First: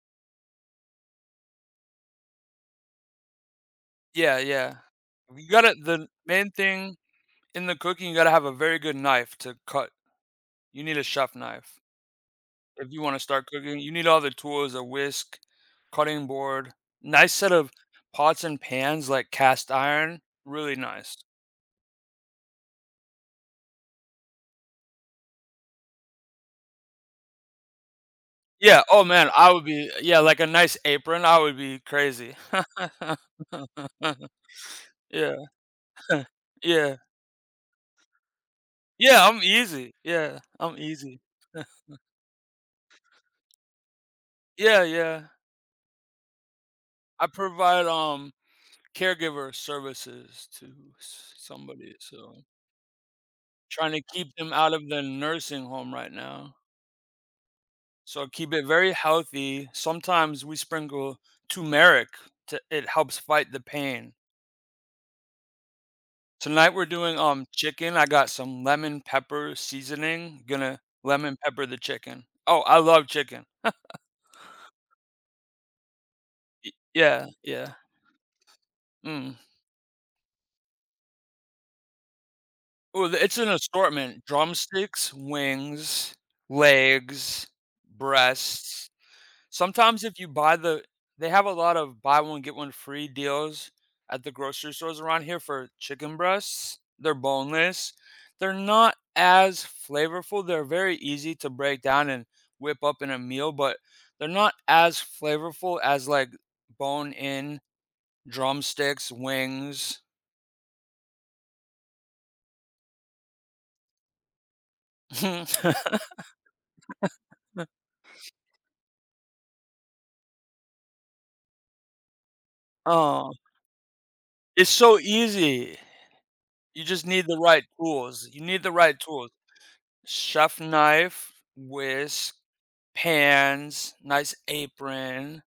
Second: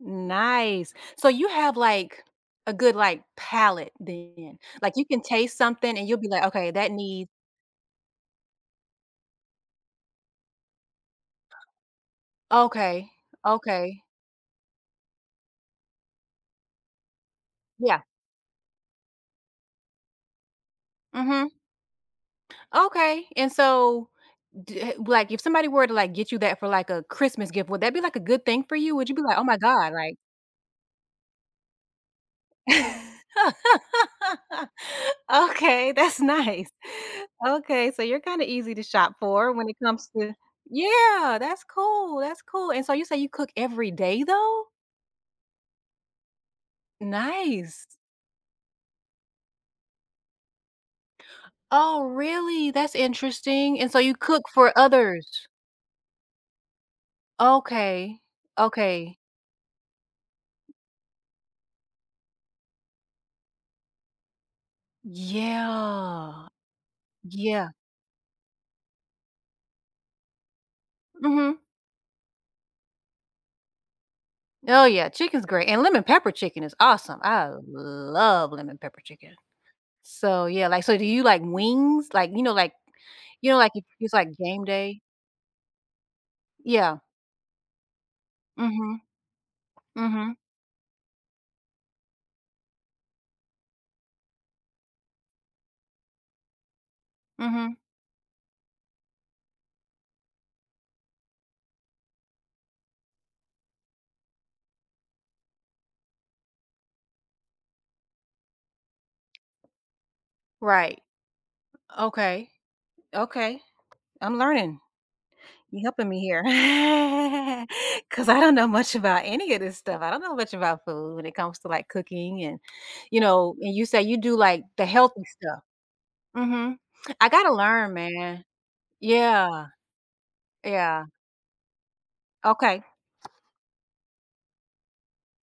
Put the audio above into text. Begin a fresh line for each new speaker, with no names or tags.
Nice. So you have, like, a good, like, palate
Yeah,
then,
yeah.
like, you can
You
taste
gotta
something
the
and you'll be like,
main
"Okay, that
thing
need"
in the cooking, you gotta have a very good knife to cut. You need a chef knife. If you
Okay,
wanna start cooking, you
okay.
need all the tools, a whisk, cutting board, nice set of
Yeah.
pots and pans like cast iron, really nice.
Mhm. Okay, and so, d y h like, if somebody were to, like, get you that for, like, a Christmas gift, would that be, like, a good thing for
Yeah,
you?
oh
Would you be
man,
like, "Oh
I
my
would be
god, like"
yeah, like a nice apron. That would be crazy. Yeah,
Okay, that's nice.
yeah.
Okay, so you're kinda easy to shop
Yeah, I'm
for when it
easy.
comes to
Yeah, I'm easy.
yeah, that's cool, that's cool, and so you say you cook every day though?
Yeah, yeah. I provide,
Nice.
um, caregiver services to somebody,
Oh,
so
really? That's interesting, and
trying
so
to
you
keep
cook
them out
for
of the
others.
nursing home right now.
Okay,
So keep it very
okay.
healthy. Sometimes we sprinkle turmeric to it helps fight the pain.
Yeah.
Tonight we're doing, um,
Yeah.
chicken. I got some lemon-pepper seasoning, gonna lemon
Mhm.
pepper the chicken. Oh, I love chicken.
Oh yeah, chicken's great, and lemon-pepper chicken
Y
is awesome.
yeah,
I
yeah.
love lemon-pepper chicken.
Mm.
So yeah, like, so do you like wings, like, you know, like,
Well, it's an
you know, like, if it's,
assortment,
like, game day.
drumsticks, wings,
Yeah.
legs, breasts.
Mhm.
Sometimes if you
Mhm.
buy the they have a lot of buy-one-get-one-free deals at the grocery stores around here for chicken breasts. They're
Mhm.
boneless. They're not as flavorful, they're very easy to break down and whip up in a meal, but they're not as flavorful as, like, bone-in drumsticks, wings.
Right. Okay, okay, I'm learning. You're helping me here 'cause I don't know much about any of this stuff. I don't know much about food when it comes to, like, cooking and, you
Uh
know, and you say you do, like,
It's
the
so
healthy stuff.
easy.
Uh-huh.
You just need
I
the
gotta
right
learn,
tools. You
man.
need the right tools,
Yeah.
chef
Yeah
knife, whisk,
Okay.
pans, nice apron.